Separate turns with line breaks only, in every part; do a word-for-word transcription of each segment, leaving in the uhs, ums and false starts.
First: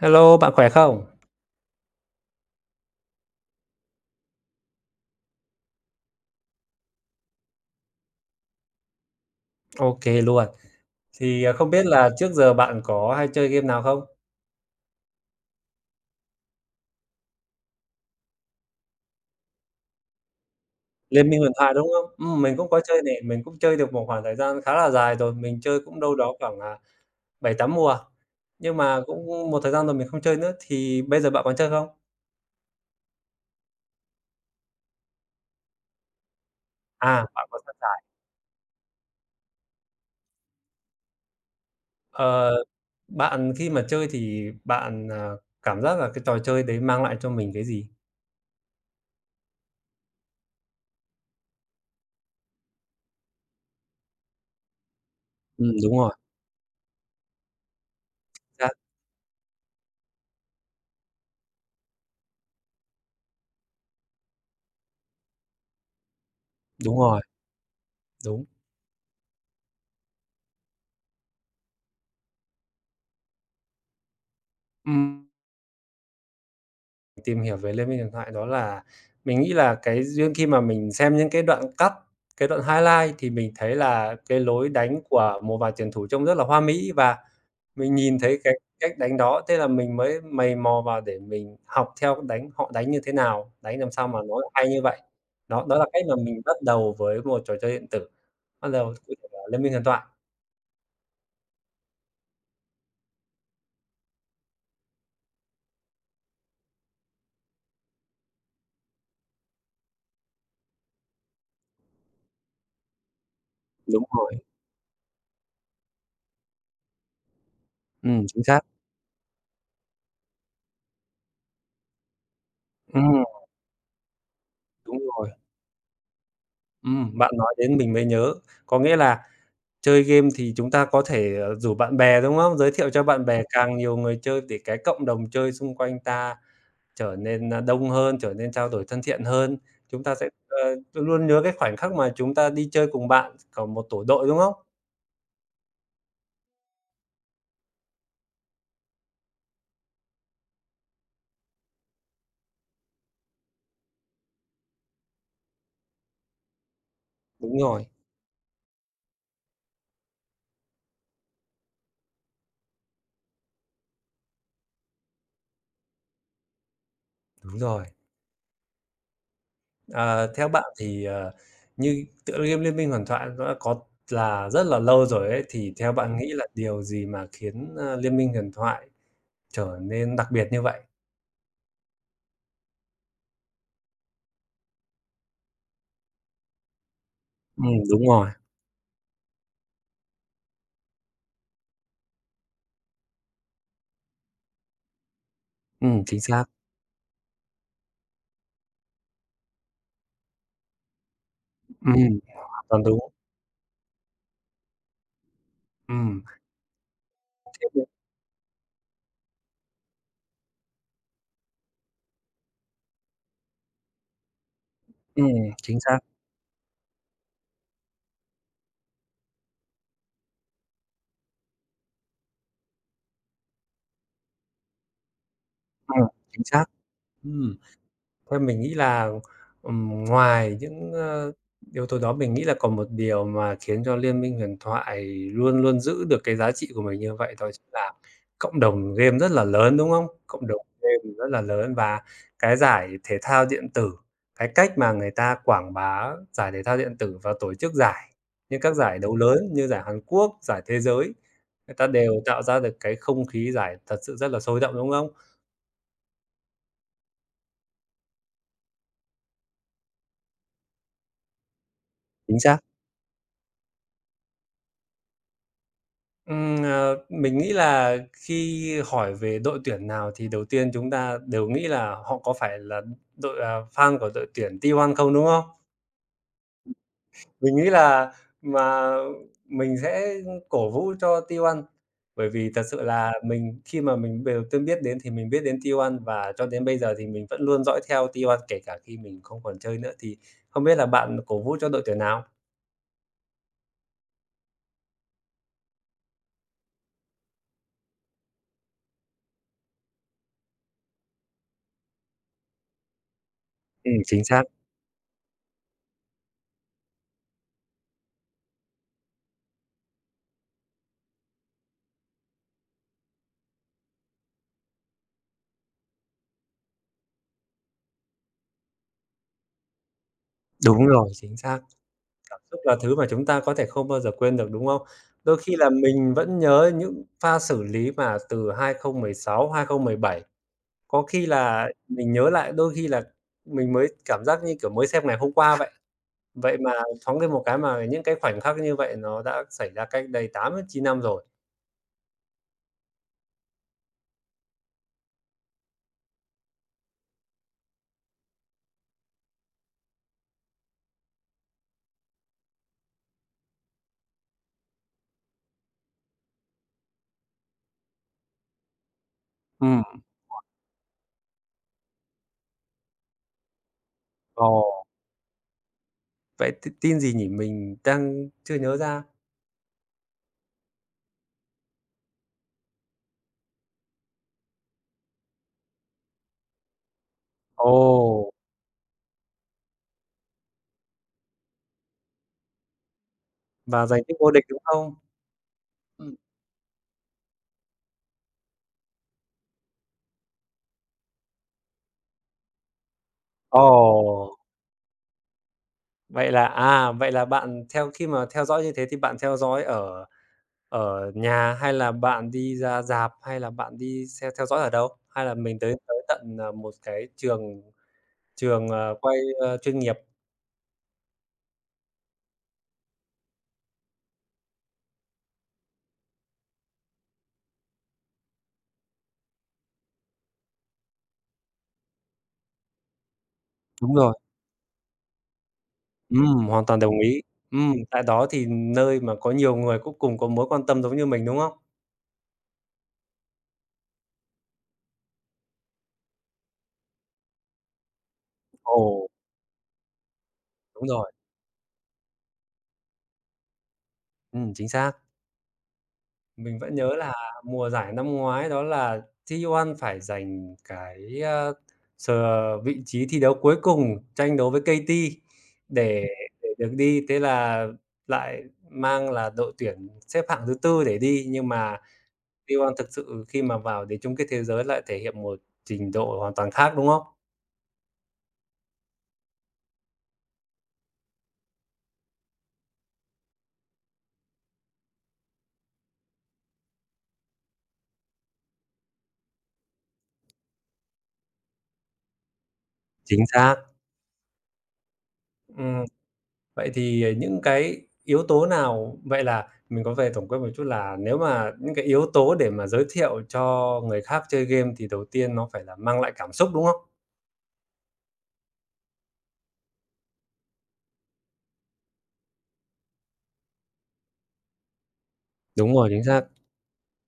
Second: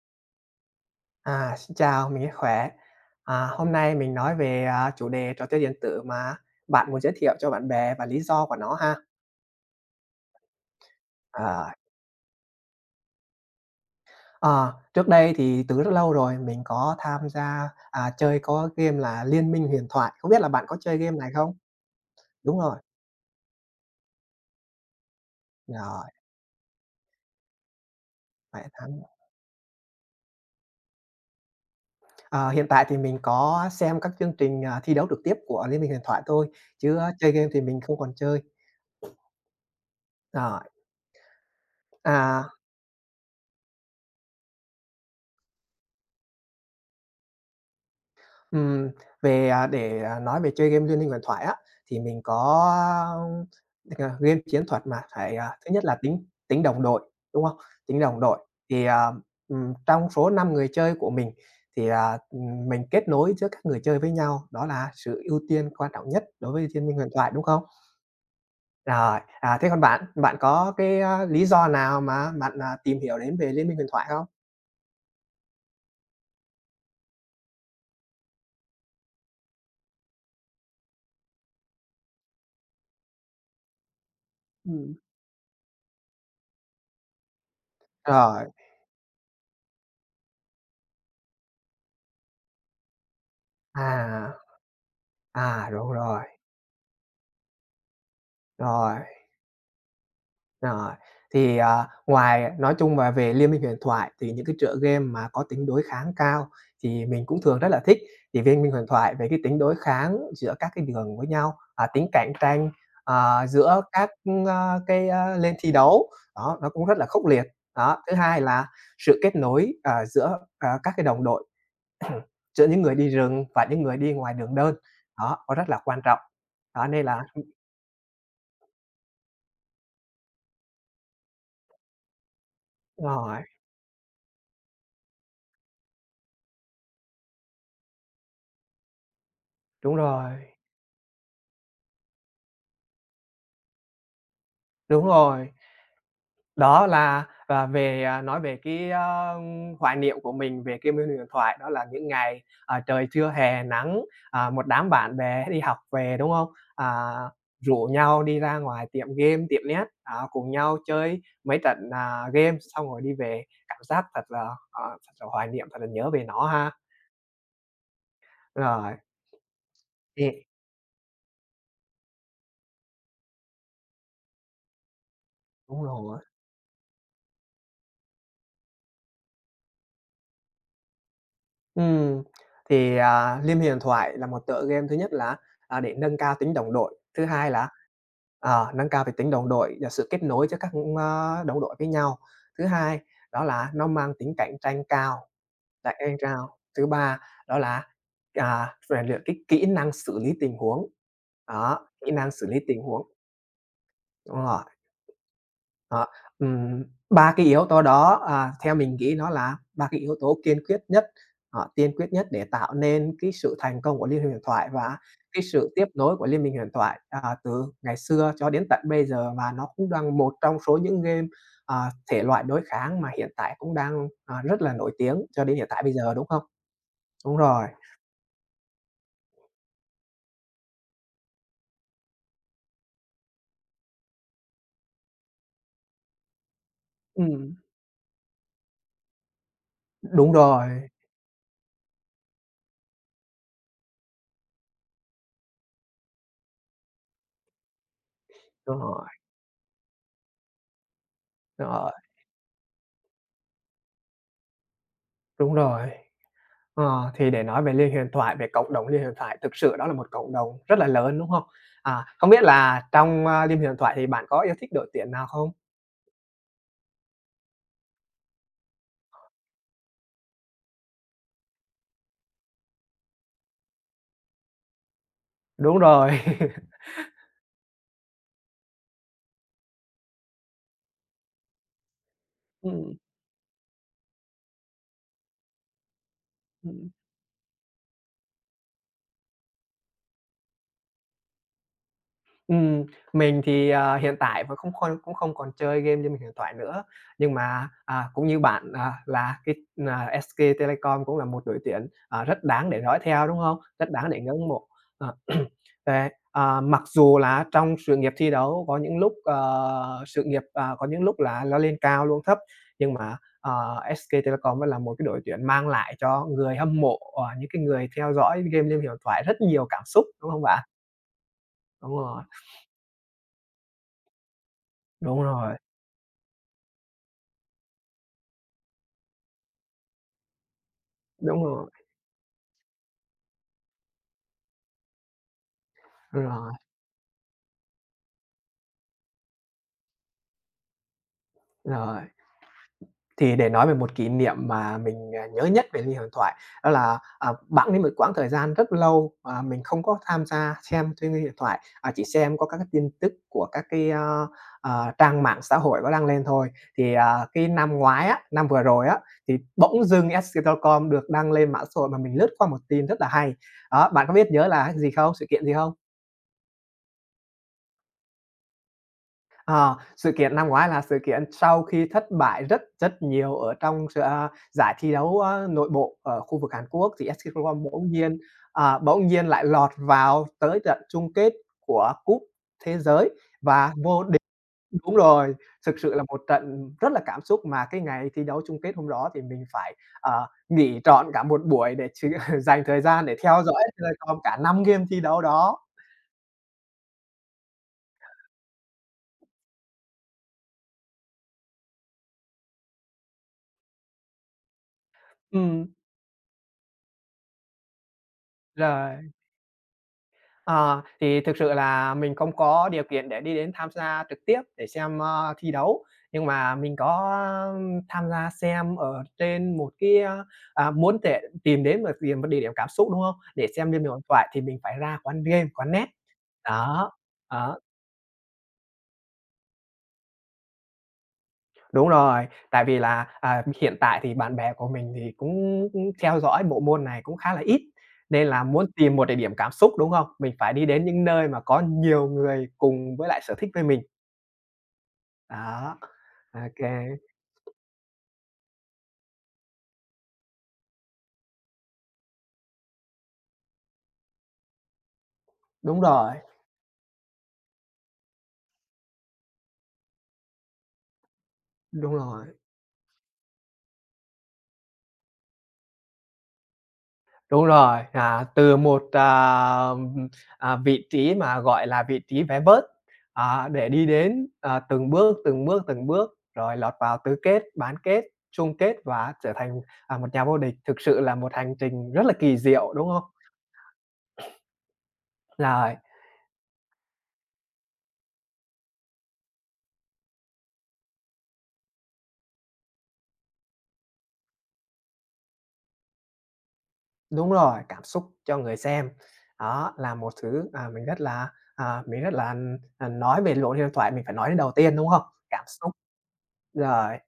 Hello, bạn khỏe không?
À, xin chào, mình rất khỏe. À, hôm nay mình nói về, à, chủ đề trò chơi điện tử mà bạn muốn giới thiệu cho bạn bè và lý do của nó ha.
OK luôn. Thì, à,
Ờ,
không biết là trước giờ bạn có hay chơi game nào không?
ờ, Trước đây thì từ rất lâu rồi mình có tham gia, à, chơi có game là Liên Minh Huyền Thoại, không biết là bạn có chơi game này
Liên minh huyền
không?
thoại, đúng không? Ừm, mình
Đúng
cũng
rồi,
có chơi nè, mình cũng chơi được một khoảng thời gian khá là dài rồi, mình chơi cũng
rồi,
đâu đó khoảng, à, bảy, tám mùa,
phải
nhưng
thắng.
mà cũng một thời gian rồi mình không chơi nữa, thì bây giờ bạn còn chơi không?
Ờ, hiện tại thì mình có xem các chương trình, à, thi đấu trực tiếp của Liên Minh Huyền Thoại thôi, chứ à,
À,
chơi
bạn
game thì
còn săn
mình không
giải.
còn chơi. Rồi. à
Ờ, bạn khi mà chơi thì bạn, ờ, cảm giác là cái trò chơi đấy mang lại cho mình cái gì?
Ừm, Về, à, để, à, nói về chơi game Liên Minh Huyền Thoại á, thì mình có à, game chiến thuật mà phải, à, thứ
Ừm,
nhất
đúng
là
rồi,
tính tính đồng đội, đúng không? Tính đồng đội
xác,
thì, à, ừm, trong số năm người chơi của mình thì, à, ừm, mình kết nối giữa các người chơi với nhau, đó là sự ưu tiên quan trọng nhất đối với Liên Minh
đúng
Huyền
rồi,
Thoại, đúng không?
đúng.
Rồi, à, thế còn bạn, bạn có cái, a, lý do nào mà bạn, à, tìm hiểu đến về Liên Minh Huyền Thoại không?
Ừm. Tìm hiểu về Liên Minh Huyền Thoại đó là mình nghĩ là cái duyên khi mà mình xem những cái đoạn cắt, cái đoạn highlight thì mình thấy là cái lối
Ừm.
đánh của một vài tuyển thủ trông rất là hoa mỹ và mình nhìn thấy
Rồi,
cái cách đánh đó, thế là mình mới mày mò vào để mình học theo đánh họ đánh như thế nào, đánh làm sao mà
à,
nó lại hay như vậy. Đó,
à,
đó là
đúng
cách mà
rồi,
mình bắt đầu với một trò chơi điện tử, bắt đầu
rồi.
với cả Liên Minh Huyền Thoại.
Rồi, thì, à, ngoài nói chung và về Liên Minh Huyền Thoại thì những cái tựa game mà có tính đối kháng cao thì mình cũng thường rất là thích. Thì Liên Minh Huyền Thoại về cái tính đối kháng giữa các cái đường với nhau, à, tính cạnh tranh, ờ, giữa
Đúng
các,
rồi,
ơ, cái, ơ, lên thi đấu, đó, nó cũng rất là khốc liệt. Đó, thứ
ừm,
hai
chính xác.
là sự kết nối, ờ, giữa, ờ, các cái đồng đội, giữa những người đi
Ừm,
rừng và những người đi ngoài đường đơn,
đúng rồi.
đó, nó rất là quan trọng. Đó, nên
Ừm,
là
bạn nói đến mình mới nhớ. Có nghĩa là chơi game thì chúng ta có thể, ờ, rủ bạn bè, đúng không? Giới thiệu cho bạn
rồi,
bè càng nhiều người chơi để cái cộng đồng chơi xung quanh ta trở nên, a, đông hơn, trở nên trao đổi thân thiện hơn.
đúng
Chúng ta sẽ,
rồi,
ờ, luôn nhớ cái khoảnh khắc mà chúng ta đi chơi cùng bạn, còn một tổ đội, đúng không?
đúng rồi. Đó là, à, về, à, nói về cái, a, hoài niệm của mình về cái môi trường điện thoại, đó là những ngày, à, trời trưa hè nắng, à, một đám bạn bè đi học về, đúng không? À,
Đúng rồi,
rủ nhau đi ra ngoài tiệm game, tiệm net, đó, cùng nhau chơi mấy trận, à, game xong rồi đi về, cảm giác thật là, ờ, thật là hoài niệm, thật là nhớ về nó ha.
đúng rồi.
Rồi,
Ờ,
ừm,
theo bạn thì, ờ, như tựa game Liên minh huyền thoại nó đã có là rất là lâu rồi ấy, thì
đúng
theo bạn
rồi.
nghĩ là điều gì mà khiến, ơ, Liên minh huyền thoại trở nên đặc biệt như vậy?
Ừm, thì, à, Liêm Huyền Thoại là một tựa game thứ nhất là, à, để nâng cao tính đồng đội, thứ hai là,
Ừm, đúng rồi.
ờ, nâng cao về tính đồng đội và sự kết nối giữa các, ơ, đồng đội với nhau. Thứ hai đó là nó mang tính cạnh tranh cao, cạnh
Ừm,
tranh
chính xác.
cao. Thứ ba đó là, à, rèn luyện cái kỹ năng xử lý tình huống, đó, kỹ
Ừm,
năng xử lý
hoàn
tình
toàn đúng.
huống, đúng rồi. Đó,
Ừm.
ừm, ba cái yếu tố đó, à, theo mình nghĩ nó là ba cái yếu tố kiên quyết nhất, ờ, tiên quyết nhất để tạo nên cái sự thành công của Liên Minh Huyền Thoại và
Ừm,
cái sự
chính
tiếp
xác.
nối của Liên Minh Huyền Thoại, à, từ ngày xưa cho đến tận bây giờ. Và nó cũng đang một trong số những game, à, thể loại đối kháng mà hiện tại cũng đang, à, rất là nổi tiếng cho đến hiện tại bây
Ừm,
giờ, đúng không?
chính xác.
Đúng
Ừm.
rồi,
Thôi mình nghĩ là, ừm, ngoài những, ơ, yếu tố đó, mình nghĩ là còn một điều mà khiến cho Liên minh huyền thoại luôn luôn giữ được cái giá trị của mình như vậy đó
ừm,
chính là cộng đồng game rất là lớn, đúng không?
đúng
Cộng đồng
rồi,
game rất là lớn và cái giải thể thao điện tử, cái cách mà người ta quảng bá giải thể thao điện tử và tổ chức giải, như các
đúng
giải
rồi,
đấu lớn như giải Hàn Quốc, giải thế giới,
đúng
người ta
rồi,
đều tạo ra được cái không khí giải thật sự rất là sôi động, đúng không?
đúng rồi. Ờ, thì để nói về Liên Huyền Thoại, về cộng đồng Liên Huyền Thoại, thực sự đó là một cộng đồng rất là lớn, đúng không? À, không
Chính
biết
xác.
là trong, a, Liên Huyền Thoại thì bạn có yêu thích đội tuyển nào không?
Ừm, ờ, mình nghĩ là khi hỏi về đội tuyển nào thì đầu tiên chúng ta đều nghĩ là họ có phải là đội, à, fan của đội tuyển tê một không, đúng không?
Đúng rồi.
Mình nghĩ là mà mình sẽ cổ vũ cho tê một, bởi vì thật sự
Ừm,
là mình khi mà mình bề đầu tiên biết đến thì mình biết đến tê một và cho đến bây
ừm.
giờ thì mình vẫn luôn dõi theo tê một kể cả khi mình không còn chơi nữa. Thì không biết là bạn cổ vũ cho đội tuyển nào?
Ừm, mình thì, à, hiện tại vẫn không khon cũng không còn chơi game như mình điện thoại nữa, nhưng mà, à, cũng như bạn, à, là cái, à, ét ca Telecom cũng là một đội tuyển, à, rất đáng để dõi theo, đúng hông? Rất
Ừm,
đáng để
chính xác,
ngưỡng mộ. Ờ, đấy, à, mặc dù là trong sự nghiệp thi đấu có những lúc, ờ, sự nghiệp, à, có những lúc là nó lên cao luôn thấp, nhưng mà, ờ, ét ca Telecom vẫn là một cái đội tuyển mang lại cho người hâm mộ, ờ, những cái người theo dõi game Liên Huyền Thoại rất nhiều cảm xúc, đúng hông bạn?
đúng rồi, chính xác.
Đúng rồi,
Cảm xúc là thứ mà chúng ta có thể không bao giờ quên được, đúng không?
đúng
Đôi khi
rồi.
là mình vẫn nhớ những pha xử lý mà từ hai không một sáu, hai không một bảy, có khi
Đúng
là
rồi,
mình nhớ lại đôi khi là mình mới cảm giác như, kiểu, mới xem ngày hôm qua vậy.
rồi,
Vậy mà thoáng lên một cái mà những cái khoảnh khắc như vậy nó đã xảy ra cách đây tám, chín năm rồi.
rồi. Thì để nói về một kỷ niệm mà mình, à, nhớ nhất về Ly Hoàng Thoại đó là, à, bẵng đi một quãng thời gian rất lâu, à, mình không có tham gia xem trên Ly Điện Thoại, à, chỉ xem có các cái tin tức của các cái, ơ, ờ, trang mạng xã hội có đăng lên thôi. Thì, à, cái năm ngoái á, năm vừa rồi á, thì bỗng
Ừm,
dưng SCTLCom được đăng lên mạng xã hội mà mình lướt qua một tin rất là hay. Đó, bạn có biết nhớ
ồ,
là cái gì không? Sự kiện gì không?
vậy t tin gì nhỉ? Mình đang chưa nhớ ra.
Ờ, sự kiện năm ngoái là sự kiện sau khi thất bại rất rất nhiều ở trong s a, giải thi đấu, a, nội bộ ở khu vực Hàn Quốc thì ét ca Telecom bỗng nhiên,
Ồ,
à, bỗng nhiên lại lọt vào tới trận chung kết của Cúp Thế Giới và
và
vô
giành chức
địch.
vô địch, đúng không?
Đúng rồi, thực sự là
Ừm.
một trận rất là cảm xúc mà cái ngày thi đấu chung kết hôm đó thì mình phải, ờ, nghỉ trọn cả một buổi để ch dành thời gian để theo dõi
Ồ!
ét ca Telecom cả năm game thi đấu đó.
Vậy là à, vậy là bạn theo khi mà theo dõi như thế thì bạn theo dõi ở ở nhà hay là bạn đi ra rạp, hay là bạn đi xe theo dõi ở đâu? Hay là mình
Ừm,
tới tới tận, ờ, một cái trường trường, ờ,
rồi.
quay, ơ, chuyên nghiệp?
Ờ, thì thực sự là mình không có điều kiện để đi đến tham gia trực tiếp để xem, ơ, thi đấu, nhưng mà mình có ừm, tham gia xem ở trên một cái, a à, muốn để tìm đến một điểm một địa điểm cảm xúc, đúng không? Để xem trên điện
Đúng rồi,
thoại thì mình phải ra quán game, quán net.
ừm, hoàn toàn
Đó,
đồng ý.
đó,
Ừm, tại đó thì nơi mà có nhiều người cũng cùng có mối quan tâm giống như mình, đúng không?
đúng rồi, tại vì là, à, hiện tại thì bạn bè của mình thì cũng cũng theo dõi bộ môn này cũng khá là ít, nên là muốn tìm một
Ồ,
địa điểm cảm xúc, đúng không? Mình phải đi đến
đúng
những
rồi,
nơi mà có nhiều người cùng với lại sở thích với mình.
ừm, chính xác.
Đó,
Mình
ok,
vẫn nhớ là mùa giải năm ngoái đó là tê một phải giành cái, a, sờ vị trí thi đấu cuối cùng, tranh đấu với ca tê
đúng
để
rồi,
để được đi. Thế là lại mang là đội tuyển xếp hạng thứ tư để đi, nhưng mà
đúng rồi,
tê một thực sự khi mà vào đến chung kết thế giới lại thể hiện một trình độ hoàn toàn khác, đúng không?
đúng rồi, à, từ một, à, à, vị trí mà, gọi là, vị trí vé vớt, à, để đi đến, à, từng bước, từng bước, từng bước, rồi lọt vào tứ kết, bán kết, chung kết và trở thành, à, một nhà vô địch, thực sự là một hành trình rất là kỳ diệu, đúng hông?
Chính xác,
Rồi,
ừm. Vậy thì, ờ, những cái yếu tố nào vậy là mình có về tổng quát một chút là nếu mà những cái yếu tố để mà giới thiệu cho người khác chơi game thì đầu tiên nó phải là mang lại cảm xúc, đúng không?
đúng rồi, cảm xúc cho người xem, đó là một thứ, à, mình rất là, à, mình rất là, à, nói về Lộn Huyền Thoại mình phải nói đến đầu tiên, đúng không? Cảm xúc,
Đúng rồi, chính xác.
rồi.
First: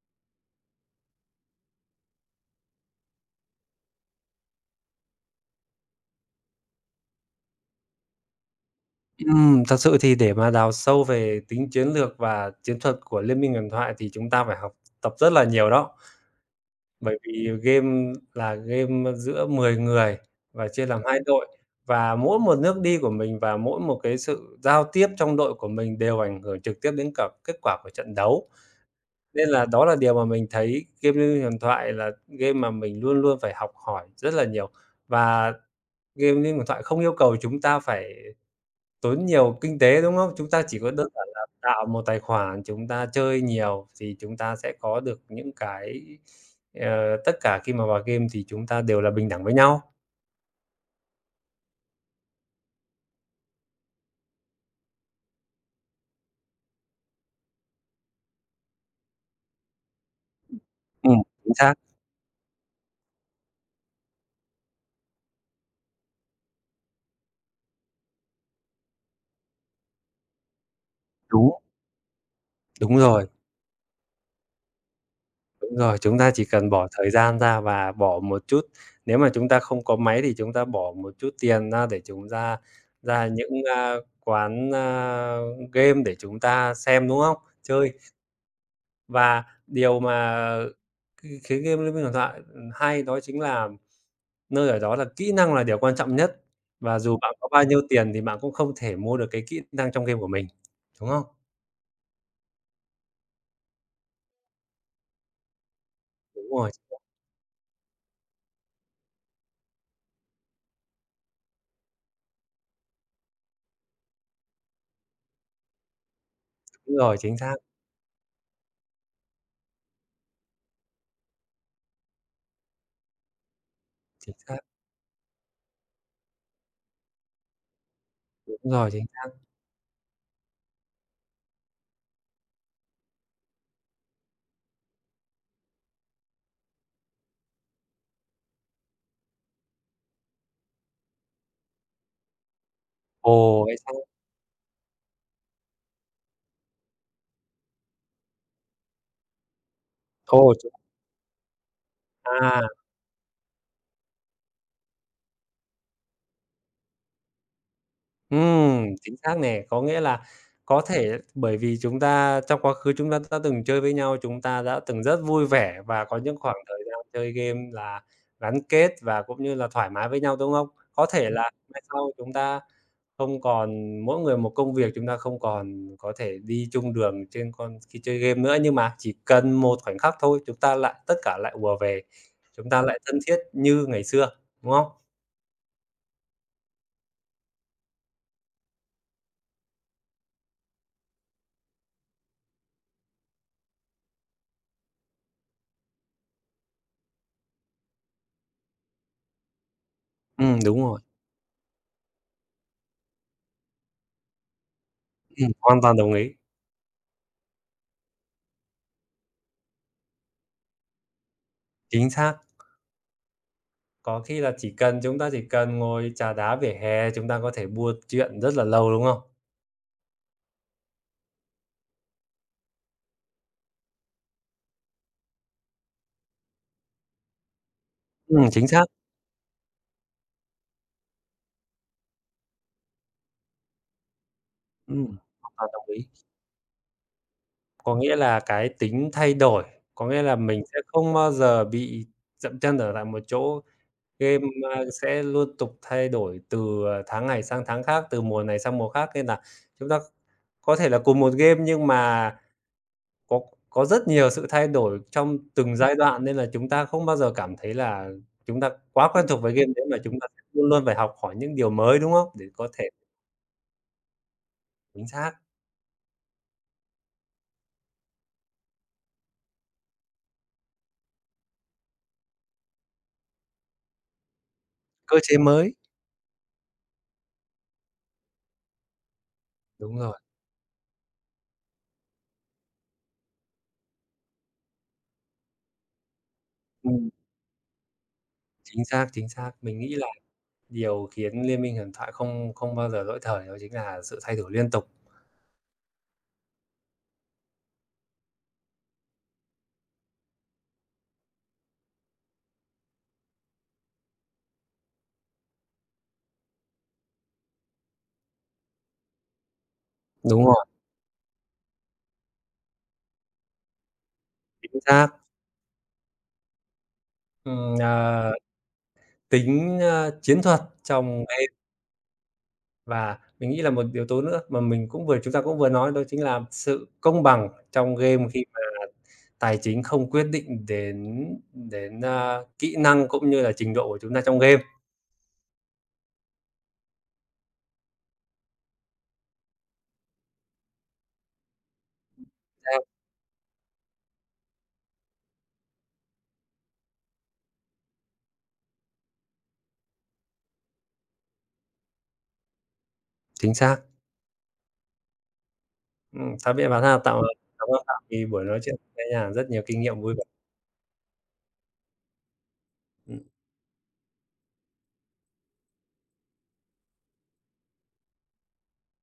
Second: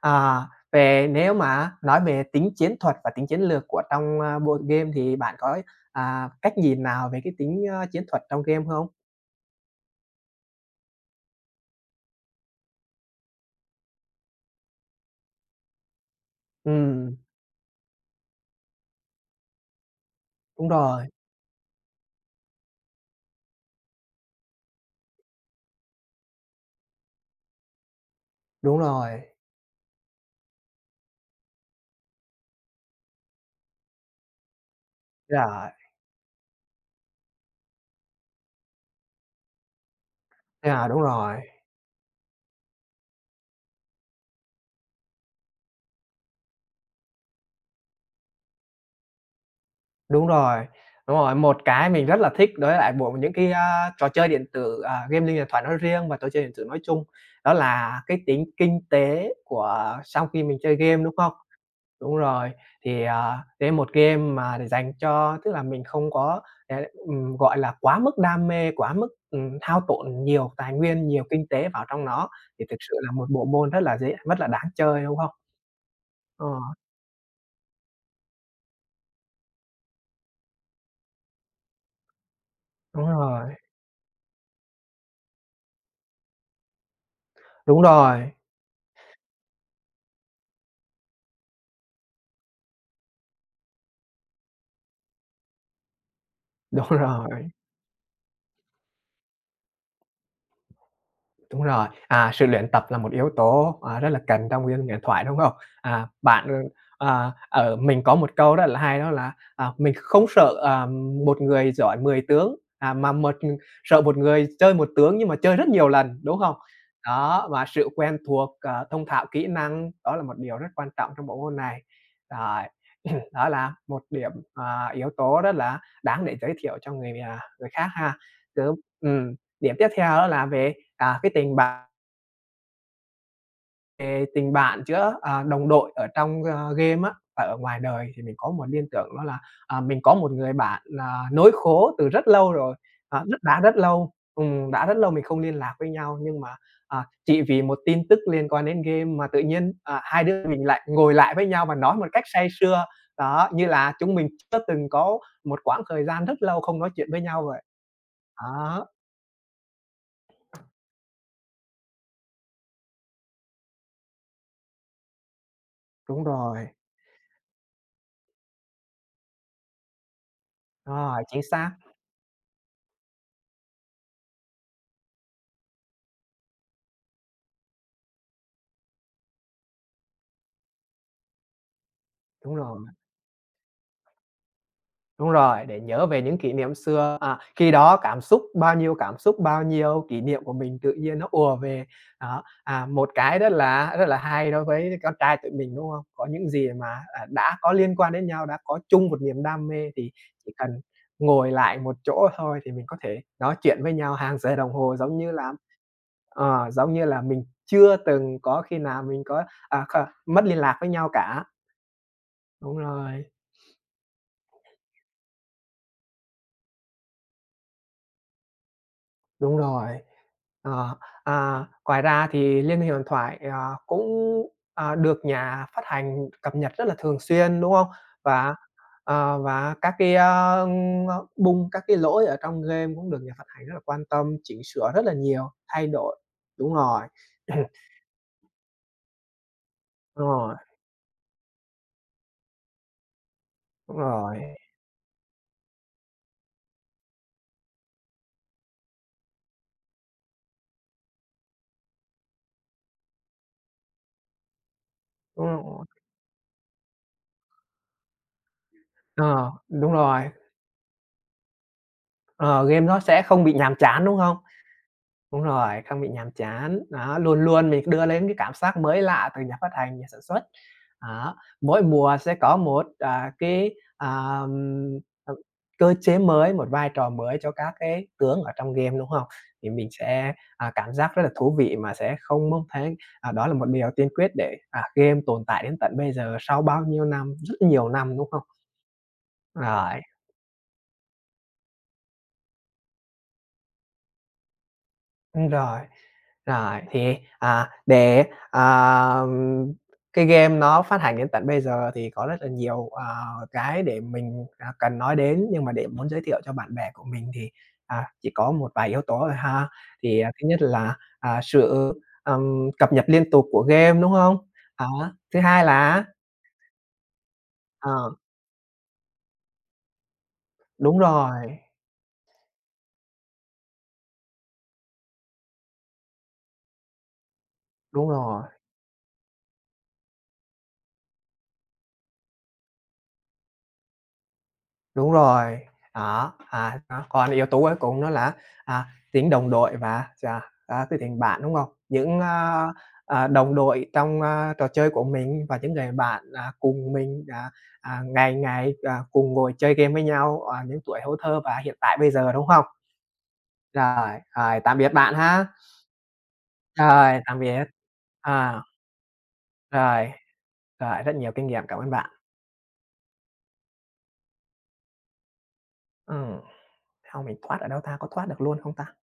À, về nếu mà nói về tính chiến thuật và tính chiến lược của trong, a, bộ game thì bạn có, à, cách nhìn nào về cái tính, a, chiến thuật trong game không?
Ừm, thật sự thì để mà đào sâu về tính chiến lược và chiến thuật của Liên minh huyền thoại thì chúng ta phải học tập rất là nhiều đó.
Ừm,
Bởi vì game là game, giữa mười người
đúng
và chia làm
rồi,
hai đội, và mỗi một nước đi của mình và mỗi một cái sự giao tiếp trong đội của mình đều ảnh hưởng trực tiếp đến cả kết quả của trận đấu.
đúng rồi,
Nên là đó là điều mà mình thấy game Liên Minh Huyền Thoại là game mà mình luôn luôn phải học hỏi rất là nhiều, và
rồi,
game Liên Minh Huyền Thoại không yêu cầu chúng ta phải tốn nhiều kinh tế, đúng không? Chúng ta chỉ
à,
có
đúng
đơn giản
rồi,
là tạo một tài khoản, chúng ta chơi nhiều thì chúng ta sẽ có được những cái ờ, tất cả khi mà vào game thì chúng ta đều là bình đẳng với nhau.
đúng rồi, đúng rồi. Một cái mình rất là thích đối lại bộ những cái, a, trò chơi điện tử, à, game linh huyền thoại nói riêng và trò chơi điện tử nói chung, đó là cái tính kinh tế của ờ, sau khi mình chơi game, đúng
Ừm,
không?
chính xác,
Đúng rồi, thì, à, đấy một game mà để dành cho tức là mình không có, ờ, ừm, gọi là, quá mức đam mê, quá mức, ừm, hao tổn nhiều tài nguyên, nhiều kinh
đúng,
tế vào trong nó, thì thực sự
đúng
là một
rồi,
bộ môn rất là dễ rất là đáng chơi, đúng không?
đúng rồi, chúng ta chỉ
Ờ,
cần bỏ thời gian ra và bỏ một chút nếu mà chúng ta không có máy thì chúng ta bỏ một chút tiền ra để chúng ta
đúng
ra những,
rồi,
a, quán, a, game để chúng ta xem, đúng không?
đúng
Chơi.
rồi,
Và điều mà khi khiến game Liên Minh Huyền Thoại, hay đó chính là nơi ở đó là kỹ năng là điều quan trọng nhất,
đúng
và dù bạn có
rồi.
bao nhiêu tiền thì bạn cũng không thể mua được cái kỹ năng trong game của mình, đúng không?
Đúng rồi, à, sự luyện tập là một yếu tố, à, rất là cần trong cái huyền thoại, đúng không? À, bạn,
Đúng rồi,
ờ, ờ, ở mình có một câu rất là hay đó là, à, mình không sợ, à, một người giỏi mười tướng, à, mà một sợ một người chơi một tướng nhưng mà chơi rất nhiều lần, đúng không?
đúng rồi, chính
Đó,
xác,
và sự quen thuộc, ờ, thông thạo kỹ năng, đó là một điều rất quan trọng trong bộ môn này. Rồi, đó là một điểm,
chính xác,
à, yếu tố rất là đáng để giới thiệu cho người, à, người khác ha.
đúng
Đúng,
rồi, chính xác.
ừm. Điểm tiếp theo đó là về, à, cái tình bạn về tình bạn giữa, à, đồng đội ở trong, ơ, game á và ở ngoài đời thì mình có một liên tưởng đó là, à, mình có một người bạn là nối khố từ rất lâu rồi, à, rất đã
Ồ,
rất
vậy sao?
lâu, ừm, đã rất lâu mình không liên lạc với nhau nhưng mà, à, chỉ vì một tin tức liên quan đến game mà tự nhiên, à, hai đứa
Ồ,
mình
ch
lại ngồi lại với nhau và nói một cách say
à.
sưa. Đó, như là chúng mình chưa từng có một quãng thời gian rất lâu không nói chuyện với nhau vậy.
Ừm,
Đó,
chính xác nè, có nghĩa là có thể bởi vì chúng ta trong quá khứ chúng ta đã từng chơi với nhau, chúng ta đã từng rất vui vẻ và có
đúng
những khoảng
rồi,
thời gian chơi game là gắn kết và cũng như là thoải mái với nhau, đúng không? Có
rồi,
thể
chính
là
xác,
mai sau chúng ta không còn mỗi người một công việc, chúng ta không còn có thể đi chung đường trên con khi chơi game nữa, nhưng mà chỉ cần một khoảnh khắc thôi, chúng ta lại tất cả lại ùa về,
đúng
chúng
rồi.
ta lại thân thiết như ngày xưa, đúng không?
Đúng rồi, để nhớ về những kỷ niệm xưa. À, khi đó cảm xúc bao nhiêu cảm xúc bao nhiêu, kỷ niệm của mình tự nhiên nó ùa về. Đó, à, một cái rất là rất là hay đối với con trai tụi mình, đúng không? Có những gì mà, à, đã có liên quan đến nhau, đã có chung một niềm đam mê thì chỉ
Ừm,
cần
đúng rồi,
ngồi lại một chỗ thôi thì mình có thể nói chuyện với nhau hàng giờ đồng hồ, giống như
ừm,
là
hoàn toàn đồng ý,
ờ, giống như là mình chưa từng có khi nào mình có, à, kh mất liên lạc với nhau cả.
chính xác.
Đúng rồi.
Có khi là chỉ cần chúng ta chỉ cần ngồi trà đá vỉa hè, chúng ta có thể buôn chuyện rất là lâu, đúng không?
Đúng rồi. Ờ, à, ngoài ra thì Liên Minh Huyền Thoại, ờ, cũng, à, được nhà phát hành cập nhật rất là thường xuyên, đúng không?
Ừm,
Và,
chính xác.
ờ, và các cái, a, bung, các cái lỗi ở trong game cũng được nhà phát hành rất là quan tâm, chỉnh sửa rất
Ừm.
là nhiều,
Hoàn toàn đồng
thay
ý.
đổi. Đúng rồi.
Có nghĩa là cái tính thay đổi, có nghĩa
Đúng
là
rồi,
mình sẽ không bao giờ bị dậm chân ở lại một chỗ. Game, a, sẽ luôn tục thay đổi từ, ờ, tháng này sang tháng khác, từ mùa này sang mùa khác, nên là chúng ta có thể là cùng một game nhưng mà Có có rất nhiều sự thay đổi trong
đúng rồi, đúng
từng
rồi.
giai đoạn nên là chúng ta không bao giờ cảm thấy là chúng ta quá quen thuộc
Ờ,
với game đấy
đúng
mà chúng ta
rồi.
sẽ luôn luôn phải học hỏi những điều mới, đúng không? Để
Ờ,
có
game
thể
nó sẽ không bị nhàm chán, đúng không?
chính xác,
Đúng rồi, không bị nhàm chán, đó, luôn luôn mình đưa lên cái cảm giác mới lạ từ nhà phát hành, nhà sản xuất. Đó, mỗi mùa sẽ có một, à, cái, à, ừm,
cơ
ờ,
chế mới.
cơ chế mới, một vai trò mới cho các cái tướng ở trong game, đúng không? Thì mình
Đúng rồi,
sẽ, à, cảm giác rất là thú vị mà sẽ không mong thấy à, đó là một điều tiên quyết để, à, game tồn tại đến tận bây giờ sau bao nhiêu
ừm,
năm, rất nhiều năm, đúng không?
chính xác, chính xác. Mình nghĩ
Rồi,
là điều khiến Liên minh huyền thoại không không bao giờ lỗi thời đó chính là sự thay đổi liên tục.
đúng rồi. Rồi, thì, à, để, à, cái game nó phát hành đến tận bây giờ thì có rất là nhiều, ờ, cái để mình, à, cần nói đến, nhưng mà để muốn giới thiệu cho bạn bè của mình thì, à, chỉ có một vài yếu tố thôi ha. Thì, à,
Đúng
thứ nhất
rồi,
là, à, sự, ừm, cập nhật liên tục của game, đúng không?
chính xác.
Đó, thứ hai là
Ừm,
ờ,
ờ, tính, ơ, chiến thuật
đúng
trong game
rồi,
và mình nghĩ là một yếu tố nữa mà mình cũng vừa chúng ta cũng vừa nói đó chính là sự công bằng trong
đúng
game
rồi.
khi mà tài chính không quyết định đến đến, a, kỹ năng cũng như là trình độ của chúng ta trong game.
Đúng rồi, đó, à, đó, còn yếu tố cuối cùng đó là, à, tính đồng đội và chà á, cái tình bạn, đúng không? Những, a,
Xác,
à, đồng đội trong, a, trò chơi của mình và những người bạn, à, cùng mình, à, à, ngày ngày, à, cùng ngồi chơi game với nhau, à, những tuổi hấu thơ và hiện tại bây giờ, đúng không?
chính xác.
Rồi, rồi, tạm biệt bạn ha.
Ừm, tạm biệt bạn ha.
Rồi,
Tạo
tạm biệt.
cảm ơn bạn vì buổi nói
À,
chuyện với nhà rất nhiều kinh nghiệm
rồi,
vui vẻ.
rồi, rất nhiều kinh nghiệm, cảm ơn bạn.
Ừ.
Ừm, hông mình thoát ở đâu ta? Có thoát được luôn không ta?